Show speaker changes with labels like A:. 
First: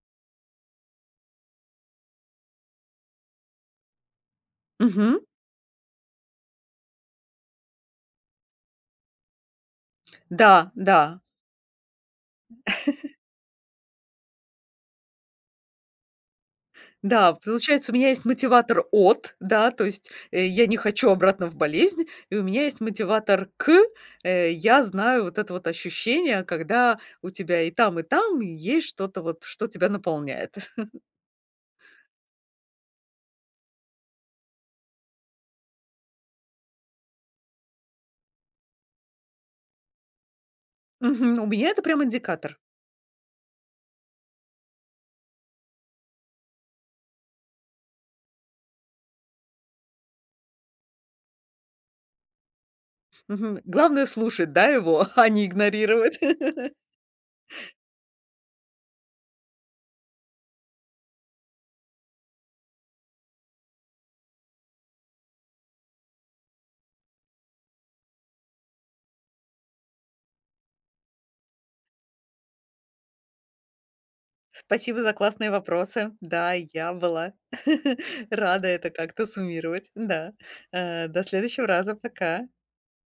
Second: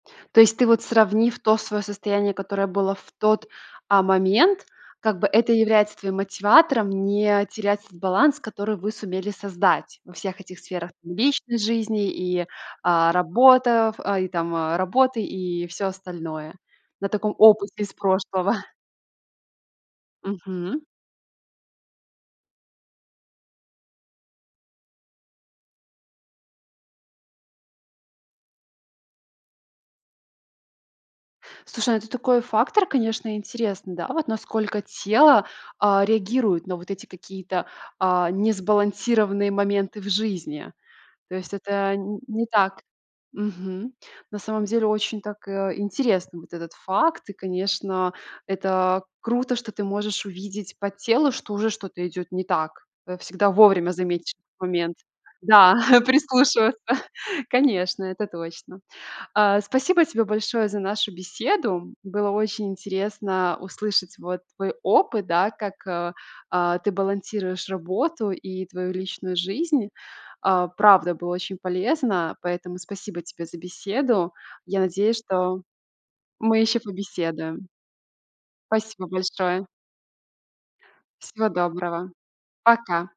A: То есть, ты вот, сравнив то свое состояние, которое было в тот, а, момент, как
B: Мгм.
A: бы, это является твоим мотиватором не терять этот баланс, который вы сумели создать во всех этих
B: Да,
A: сферах, там,
B: да.
A: личной жизни и, а, работа, в и там работы, и всё остальное на
B: Да.
A: таком опыте из
B: Получается, у меня есть
A: прошлого.
B: мотиватор "от", да, то есть я не
A: Мгм.
B: хочу обратно в болезнь, и у меня есть мотиватор "к", э, я знаю вот это вот ощущение, когда у тебя и там, и там, и есть что-то вот, что тебя наполняет.
A: Слушай, ну, это такой фактор, конечно, интересный, да, вот насколько тело, а, реагирует на вот эти какие-то, а, несбалансированные моменты в жизни. То
B: Мгм, у
A: есть
B: меня это
A: это
B: прям
A: н не
B: индикатор.
A: так мгм. На самом деле очень так, э, интересно вот этот факт. И, конечно, это круто, что ты можешь увидеть по телу, что уже что-то идёт не так. Это всегда
B: Мгм,
A: вовремя
B: главное
A: заметить
B: слушать,
A: этот
B: да,
A: момент.
B: его, а не
A: Да,
B: игнорировать.
A: прислушиваться, конечно, это точно. А, спасибо тебе большое за нашу беседу. Было очень интересно услышать вот твой опыт, да, как, а а ты балансируешь работу и твою личную жизнь. А, правда, было очень полезно, поэтому спасибо тебе за беседу. Я
B: Спасибо за
A: надеюсь,
B: классные
A: что
B: вопросы. Да,
A: мы
B: и
A: ещё
B: я была
A: побеседуем.
B: рада это
A: Спасибо
B: как-то
A: большое.
B: суммировать. Да, э, до
A: Всего
B: следующего раза.
A: доброго.
B: Пока.
A: Пока.